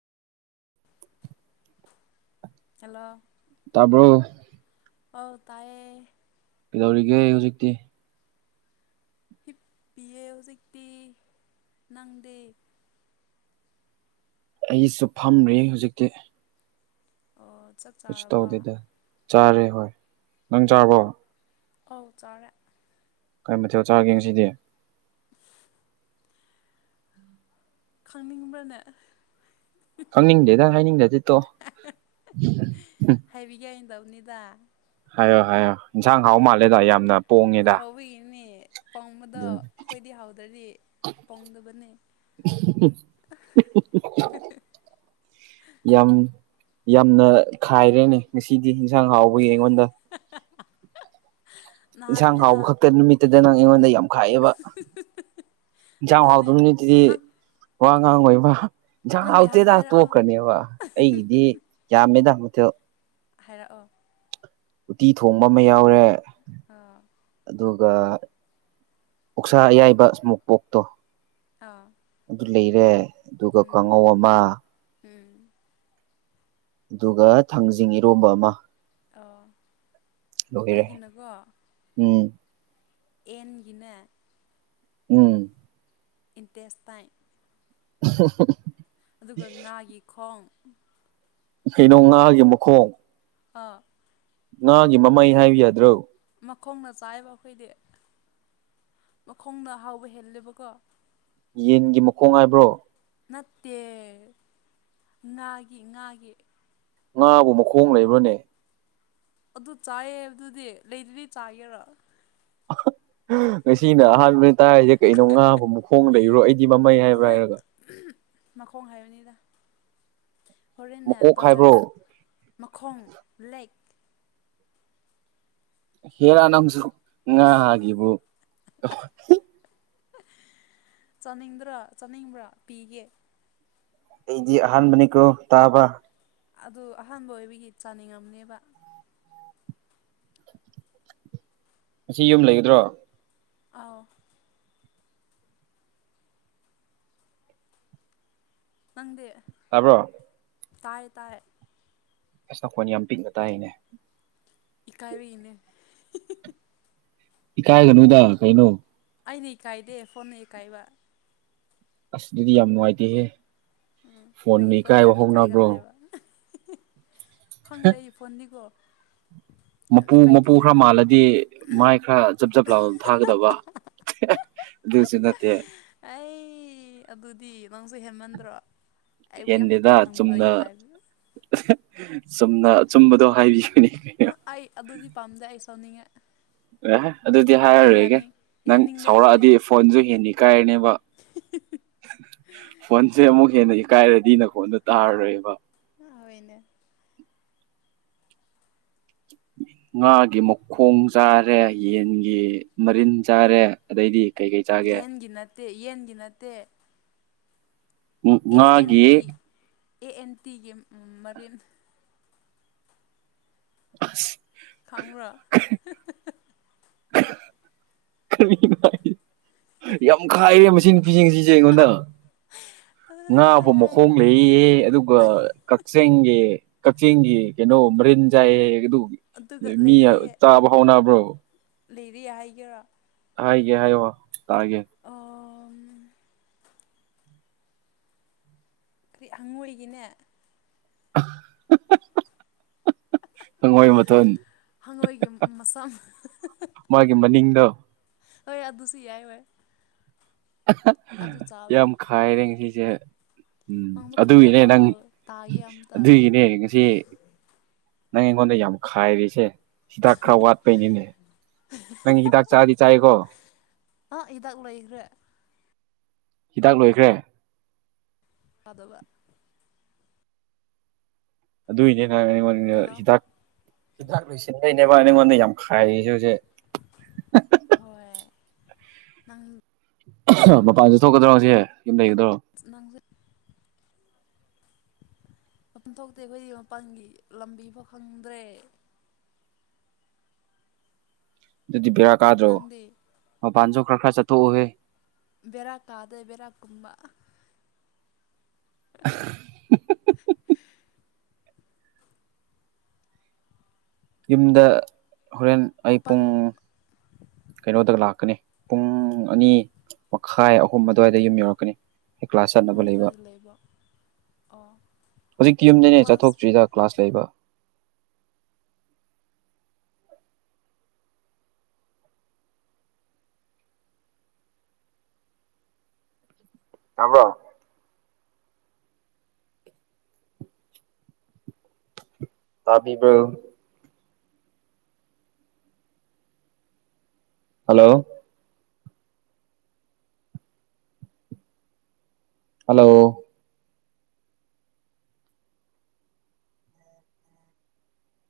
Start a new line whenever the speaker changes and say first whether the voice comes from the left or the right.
left: hello
right: ꯇꯥꯕꯣ
left: ꯍꯧ ꯇꯑꯌꯦ
right: ꯇꯧꯔꯤꯒꯦ ꯑꯩ ꯍꯧꯖꯤꯛꯇꯤ
left: ꯍꯤꯞꯄꯤꯌꯦ ꯍꯧꯖꯤꯛꯇꯤ ꯅꯪꯗꯦ
right: ꯑꯩꯁꯨ ꯐꯝꯔꯤ ꯍꯧꯖꯤꯛꯇꯤ
left: ꯑꯣ ꯆꯞ
right: ꯀꯩꯁꯨ
left: ꯆꯥꯔꯕ
right: ꯇꯧꯗꯦꯗ ꯆꯥꯔꯦ ꯍꯣꯏ ꯅꯪ ꯆꯥꯔꯕꯣ
left: ꯑꯥꯎ ꯆꯥꯔꯦ
right: ꯀꯔꯤ ꯃꯊꯦꯜ ꯆꯥꯒꯦ ꯉꯁꯤꯗꯤ
left: ꯈꯪꯅꯤꯡꯕ꯭ꯔꯅꯦ
right: ꯈꯪꯅꯤꯡꯗꯦꯗꯪ ꯍꯥꯏꯅꯤꯡꯗꯗꯤꯠꯇꯣ
left: ꯅꯤꯗꯥ
right: ꯍꯥꯏꯌꯣ ꯍꯥꯏꯌꯣ ꯌꯦꯟꯁꯥꯡ ꯍꯥꯎ ꯃꯥꯜꯂꯦꯗ ꯌꯥꯝꯅ ꯄꯣꯡꯉꯦꯗ
left: ꯍꯥꯎꯕꯤꯒꯤꯅꯤ ꯄꯣꯡꯕꯗꯣ
right: ꯑꯗꯨꯅꯤ
left: ꯑꯩꯈꯣꯏꯗꯤ ꯍꯥꯎꯗꯔꯤ ꯄꯣꯡꯗꯕꯅꯤ
right: ꯌꯥꯝ ꯌꯥꯝꯅ ꯈꯥꯏꯔꯦꯅꯦ ꯉꯁꯤꯗꯤ ꯌꯦꯟꯁꯥꯡ ꯍꯥꯎꯕꯒꯤ ꯑꯩꯉꯣꯟꯗ
left: ꯅꯍꯥꯟ
right: ꯏꯟꯁꯥꯡ
left: ꯍꯦꯟꯅ
right: ꯍꯥꯎꯕ ꯈꯛꯇ ꯅꯨꯃꯤꯠꯇꯨꯗ ꯅꯪ ꯑꯩꯉꯣꯟꯗ ꯌꯥꯝ ꯈꯥꯏꯑꯦꯕ ꯌꯦꯟꯁꯥꯡ
left: ꯑꯗꯨꯅꯦ
right: ꯍꯥꯎꯗꯕꯅꯤ ꯑꯗꯨꯗꯤ
left: ꯅꯪ
right: ꯋꯥ ꯉꯥꯡ ꯑꯣꯏꯣꯏꯕ
left: ꯅꯪꯒꯤ ꯍꯥꯟꯅ
right: ꯍꯥꯎꯇꯦꯗ
left: ꯍꯥꯏꯔꯛꯑꯣ
right: ꯇꯣꯛꯀ꯭ꯔꯅꯦꯕ ꯑꯩꯒꯤꯗꯤ ꯌꯥꯝꯃꯦꯗ ꯃꯊ
left: ꯍꯥꯏꯔꯛꯑꯣ
right: ꯎꯇꯤ ꯊꯣꯡꯕ ꯑꯃ ꯌꯥꯎꯔꯦ
left: ꯑ
right: ꯑꯗꯨꯒ ꯎꯛꯁꯥ ꯑꯌꯥꯏꯕ ꯏꯁꯃꯣꯛ ꯄꯣꯛꯇꯣ
left: ꯑꯥ
right: ꯑꯗꯨ ꯂꯩꯔꯦ ꯑꯗꯨꯒ
left: ꯎꯝ
right: ꯀꯥꯡꯉꯧ ꯑꯃ
left: ꯎꯝ
right: ꯑꯗꯨꯒ ꯊꯥꯡꯖꯤꯡ ꯏꯔꯣꯝꯕ ꯑꯃ
left: ꯑ
right: ꯂꯔꯦ ꯎꯝ
left: ꯑꯦꯟꯒꯤꯅ
right: ꯎꯝ
left: ꯏꯟꯇꯦꯁꯏ
right: [inaudible]
left: ꯑꯗꯨꯒ ꯉꯥꯒꯤ ꯈꯣꯡ
right: ꯀꯩꯅꯣ ꯉꯥꯒꯤ ꯃꯈꯣꯡ
left: ꯑ
right: ꯉꯥꯒꯤ ꯃꯃꯩ ꯍꯥꯏꯕ ꯌꯥꯗ꯭ꯔꯣ
left: ꯃꯈꯣꯡꯅ ꯆꯥꯏꯕ ꯑꯩꯈꯣꯏꯗꯤ ꯃꯈꯣꯡꯅ ꯑꯍꯥꯎꯕ ꯍꯦꯜꯂꯦꯕꯀꯣ
right: ꯌꯦꯟꯒꯤ ꯃꯈꯣꯡ ꯍꯥꯏꯕ꯭ꯔꯣ
left: ꯅꯠꯇꯦ ꯉꯥꯒꯤ ꯉꯥꯒꯤ
right: ꯉꯥꯕꯨ ꯃꯈꯣꯡ ꯂꯩꯕ꯭ꯔꯅꯦ
left: ꯑꯗꯨ ꯆꯥꯏꯌꯦ ꯑꯗꯨꯗꯤ ꯂꯩꯗꯨꯗꯤ ꯆꯥꯒꯦꯔꯥ
right: ꯉꯁꯤꯅ ꯑꯍꯥꯟꯕꯅ‌ꯦ ꯇꯥꯔꯤꯁꯦ ꯀꯩꯅꯣ ꯉꯥꯕꯨ ꯃꯈꯣꯡ ꯂꯩꯕꯔꯣ ꯑꯩꯗꯤ ꯃꯃꯩ ꯍꯥꯏꯕ꯭ꯔꯥ
left: ꯍꯣꯔꯦꯟ
right: ꯍꯥꯏꯔꯒ
left: ꯍꯣꯔꯦꯟꯅ
right: ꯃꯀꯣꯛ ꯍꯥꯏꯕ꯭ꯔꯣ
left: ꯕꯖꯥꯔꯗ ꯃꯈꯣꯡ ꯂꯦꯛ
right: ꯍꯦꯔꯥ ꯅꯪꯁꯨ ꯉꯥ ꯒꯤꯕꯨ
left: ꯆꯥꯅꯤꯡꯗ꯭ꯔꯥ ꯆꯥꯅꯤꯡꯕ꯭ꯔꯥ ꯄꯤꯒꯦ
right: ꯑꯩꯗꯤ ꯑꯍꯥꯟꯕꯅꯤꯀꯣ ꯇꯥꯕ
left: ꯑꯗꯨ ꯑꯍꯥꯟꯕ ꯑꯣꯏꯕꯒꯤ ꯆꯥꯅꯤꯡꯉꯝꯅꯦꯕ
right: ꯉꯁꯤ ꯌꯨꯝ ꯂꯩꯒꯗ꯭ꯔꯣ
left: ꯑꯧ ꯅꯪꯗꯤ
right: ꯇꯥꯕ꯭ꯔꯣ
left: ꯇꯥꯏꯌ‌ꯦ ꯇꯥꯏ
right: ꯑꯁ ꯅꯈꯣꯟ ꯌꯥꯝ ꯄꯤꯛꯅ ꯇꯥꯏꯅꯦ
left: ꯏꯀꯥꯏꯔꯤꯅ‌ꯦ
right: ꯏꯀꯥꯏꯒꯅꯨꯗ ꯀꯩꯅꯣ
left: ꯑꯩꯅ ꯏꯀꯥꯏꯗꯦ ꯐꯣꯟꯅ ꯏꯀꯥꯏꯕ
right: ꯑꯁ ꯑꯗꯨꯗꯤ ꯌꯥꯝ ꯅꯨꯡꯉꯥꯏꯇꯦꯍꯦ
left: ꯎꯝ
right: ꯐꯣꯟꯅ
left: ꯑꯩꯒꯤ ꯐꯣꯟꯁꯨ
right: ꯏꯀꯥꯏꯕ
left: ꯌꯥꯝ
right: ꯍꯧꯅꯕ꯭ꯔꯣ
left: ꯏꯀꯥꯏꯒꯜꯂꯦꯕ ꯈꯪꯗ‌ꯦ ꯑꯩ ꯐꯣꯟꯅꯤꯀꯣ
right: ꯃꯄꯨ ꯃꯄꯨ ꯈꯔ ꯃꯥꯜꯂꯗꯤ ꯃꯥꯏ ꯈꯔ ꯖꯞ ꯖꯞ ꯂꯥꯎ ꯊꯥꯒꯗꯕ ꯑꯗꯨꯁꯨ ꯅꯠꯇ‌ꯦ
left: ꯑꯩ ꯑꯗꯨꯗꯤ ꯅꯪꯁꯨ ꯍꯦꯟꯃꯟꯗ꯭ꯔꯣ ꯑꯩꯕꯨ ꯌꯥꯝ
right: ꯍꯦꯟꯗꯦꯗ
left: ꯏꯀꯥꯏ
right: ꯆꯨꯝꯅ
left: ꯈꯪꯗꯕꯒꯤ ꯇꯥꯏꯞ
right: ꯆꯨꯝꯅ ꯑꯆꯨꯝꯕꯗꯣ ꯍꯥꯏꯕꯤ
left: ꯑꯩ ꯑꯗꯨꯗꯤ ꯄꯥꯝꯗꯦ ꯑꯩ ꯁꯥꯎꯅꯤꯡꯉꯦ
right: ꯑꯦ ꯑꯗꯨꯗꯤ
left: ꯑꯩ
right: ꯍꯥꯏꯔꯔꯣꯏꯒꯦ
left: ꯌꯥꯅꯤꯡ
right: ꯅꯪ
left: ꯌꯥꯅꯤꯡꯗꯦ ꯑꯗꯨꯗꯤ
right: ꯁꯥꯎꯔꯛꯑꯗꯤ ꯐꯣꯟꯁꯨ ꯍꯦꯟꯅ ꯏꯀꯥꯏꯔꯅꯤꯕ ꯐꯣꯟꯁꯦ ꯑꯃꯨꯛ ꯍꯦꯟꯅ ꯏꯀꯥꯏꯔꯗꯤ ꯅꯈꯣꯟꯗ‌ꯣ ꯇꯥꯔꯔꯣꯏꯕ
left: ꯑ ꯍ‌ꯣꯏꯅꯦ
right: [inaudible] ꯉꯥꯒꯤ ꯃꯈꯣꯡ ꯆꯥꯔꯦ ꯌꯦꯟꯒꯤ ꯃꯔꯤꯟ ꯆꯥꯔꯦ ꯑꯗꯩꯗꯤ ꯀꯩ ꯀꯩ ꯆꯥꯒꯦ
left: ꯌꯦꯟꯒꯤ ꯅꯠꯇꯦ ꯌꯦꯟꯒꯤ ꯅꯠꯇꯦ
right: ꯎꯝ
left: ꯑꯦ ꯑꯦꯟ
right: ꯉꯥꯒꯤ
left: ꯇꯤ ꯑꯦ ꯑꯦꯟ ꯇꯤꯒꯤ ꯃꯔꯤꯟ
right: ꯑꯁ
left: ꯈꯪꯕ꯭ꯔ‌ꯣ
right: ꯀꯔꯤꯅ‌ꯣ [unintelligible] ꯌꯥꯝ ꯈꯥꯏꯔꯦ ꯃꯁꯤ ꯅꯨꯄꯤꯖꯦ ꯉꯁꯤꯁꯦ ꯑꯩꯉꯣꯟꯗ ꯉꯥꯕꯨ ꯃꯈꯣꯡ ꯂꯩꯌꯦ ꯑꯗꯨꯒ ꯀꯛꯆ‌ꯦꯡꯒꯤ ꯀꯛꯆꯦꯡꯒꯤ ꯀꯩꯅꯣ ꯃꯔꯤꯟ ꯆꯥꯏ ꯑꯗꯨ
left: ꯑꯗꯨꯒ
right: ꯃꯤ ꯆꯥꯕ ꯍꯧꯅꯕ꯭ꯔꯣ
left: ꯂꯩꯔꯤ ꯍꯥꯏꯒꯦꯔꯥ
right: ꯍꯥꯏꯒꯦ ꯍꯥꯏ ꯋꯥ
left: ꯀꯔꯤ ꯍꯪꯉꯣꯏꯒꯤꯅꯦ
right: [unintelligible] ꯍꯪꯉꯣꯏ ꯃꯊꯨꯟ
left: ꯍꯪꯉꯣꯏꯒꯤ ꯃꯁꯝ
right: ꯃꯥꯒꯤ ꯃꯅꯤꯡꯗ
left: ꯍꯣꯏ ꯑꯗꯨꯁꯨ ꯌꯥꯏ ꯍꯣꯏ ꯑꯗꯨ
right: ꯌꯥꯝ
left: ꯆꯥꯕꯅꯦ
right: ꯈꯥꯏꯔꯦ ꯉꯁꯤꯁꯦ ꯎꯝ
left: ꯅꯪꯁꯨ
right: ꯑꯗꯨꯒꯤꯅꯦ
left: ꯈꯥꯏꯔꯛꯑꯣ
right: ꯅꯪ
left: ꯇꯥꯒꯦ ꯑꯝꯇ
right: ꯑꯗꯨꯒꯤꯅꯦ ꯉꯁꯤ ꯅꯪ ꯑꯩꯉꯣꯟꯗ ꯌꯥꯝ ꯈꯥꯏꯔꯤꯁꯦ ꯍꯤꯗꯥꯛ ꯈꯔ ꯋꯥꯠꯄꯩꯅꯤꯅꯦ ꯅꯪ ꯍꯤꯗꯥꯛ ꯆꯥꯗꯤ ꯆꯥꯏꯀꯣ
left: ꯑ ꯍꯤꯗꯥꯛ ꯂꯣꯏꯈꯔꯦ
right: ꯍꯤꯗꯥꯛ ꯂꯣꯏꯈ꯭ꯔꯦ
left: ꯑꯗꯕ
right: ꯑꯗꯨꯏꯅꯦ ꯅꯪ ꯑꯩꯉꯣꯟꯗ
left: ꯍꯜꯂꯣ
right: ꯍꯤꯗꯥꯛ ꯑꯩꯅꯦꯕ ꯑꯩꯉꯣꯟꯗ ꯌꯥꯝ ꯈꯥꯏꯔꯤꯁꯦ ꯍꯧꯖꯤꯛ
left: ꯍꯣꯏ ꯅꯪ
right: ꯃꯄꯥꯟꯁꯨ ꯊꯣꯛꯀꯗ꯭ꯔꯣꯁꯦ ꯌꯨꯝ ꯂꯩꯒꯗ
left: ꯅꯪꯁꯤ ꯃꯄꯟ ꯊꯣꯛꯇꯤ ꯑꯩꯈꯣꯏꯗꯤ ꯃꯄꯥꯟꯒꯤ ꯂꯝꯕꯤ ꯐꯥꯎ ꯐꯪꯗ꯭ꯔꯦ
right: ꯑꯗꯨꯗꯤ ꯕꯦꯔꯥ ꯀꯥꯗ꯭ꯔꯣ
left: ꯅꯪꯗꯤ
right: ꯃꯄꯥꯟꯁꯨ ꯈꯔ ꯈꯔ ꯆꯠꯊꯣꯛꯎꯍꯦ
left: ꯕꯤꯔꯥ ꯀꯥꯗꯦ ꯕꯤꯔꯥ ꯀꯨꯝꯕ
right: ꯍꯨꯝ ꯍꯨꯝ ꯌꯨꯝꯗ ꯍꯣꯔꯦꯟ ꯑꯩ
left: ꯃꯥꯄꯜ
right: ꯄꯨꯡ ꯀꯩꯅꯣꯗ ꯂꯥꯛꯀꯅꯤ ꯄꯨꯡ ꯑꯅꯤ ꯃꯈꯥꯏ ꯑꯍꯨꯝ ꯑꯗꯨꯋꯥꯏꯗ ꯌꯨꯝ ꯌꯧꯔꯛꯀꯅꯤ ꯑꯩ ꯀ꯭ꯂꯥꯁ ꯆꯠꯅꯕ
left: ꯅꯪꯗꯤ
right: ꯂꯩꯕ
left: ꯀꯥꯏꯗ ꯂꯩꯕ꯭ꯥꯔ
right: ꯍꯧꯖꯤꯛꯇꯤ ꯌꯨꯝꯗꯅꯦ ꯆꯠꯊꯣꯛꯇ꯭ꯔꯤꯗ ꯀ꯭ꯂꯥꯁ ꯂꯩꯕ ꯇꯕ꯭ꯔꯣ ꯇꯥꯕꯤꯕ ꯍꯜꯂꯣ ꯍꯜꯂꯣ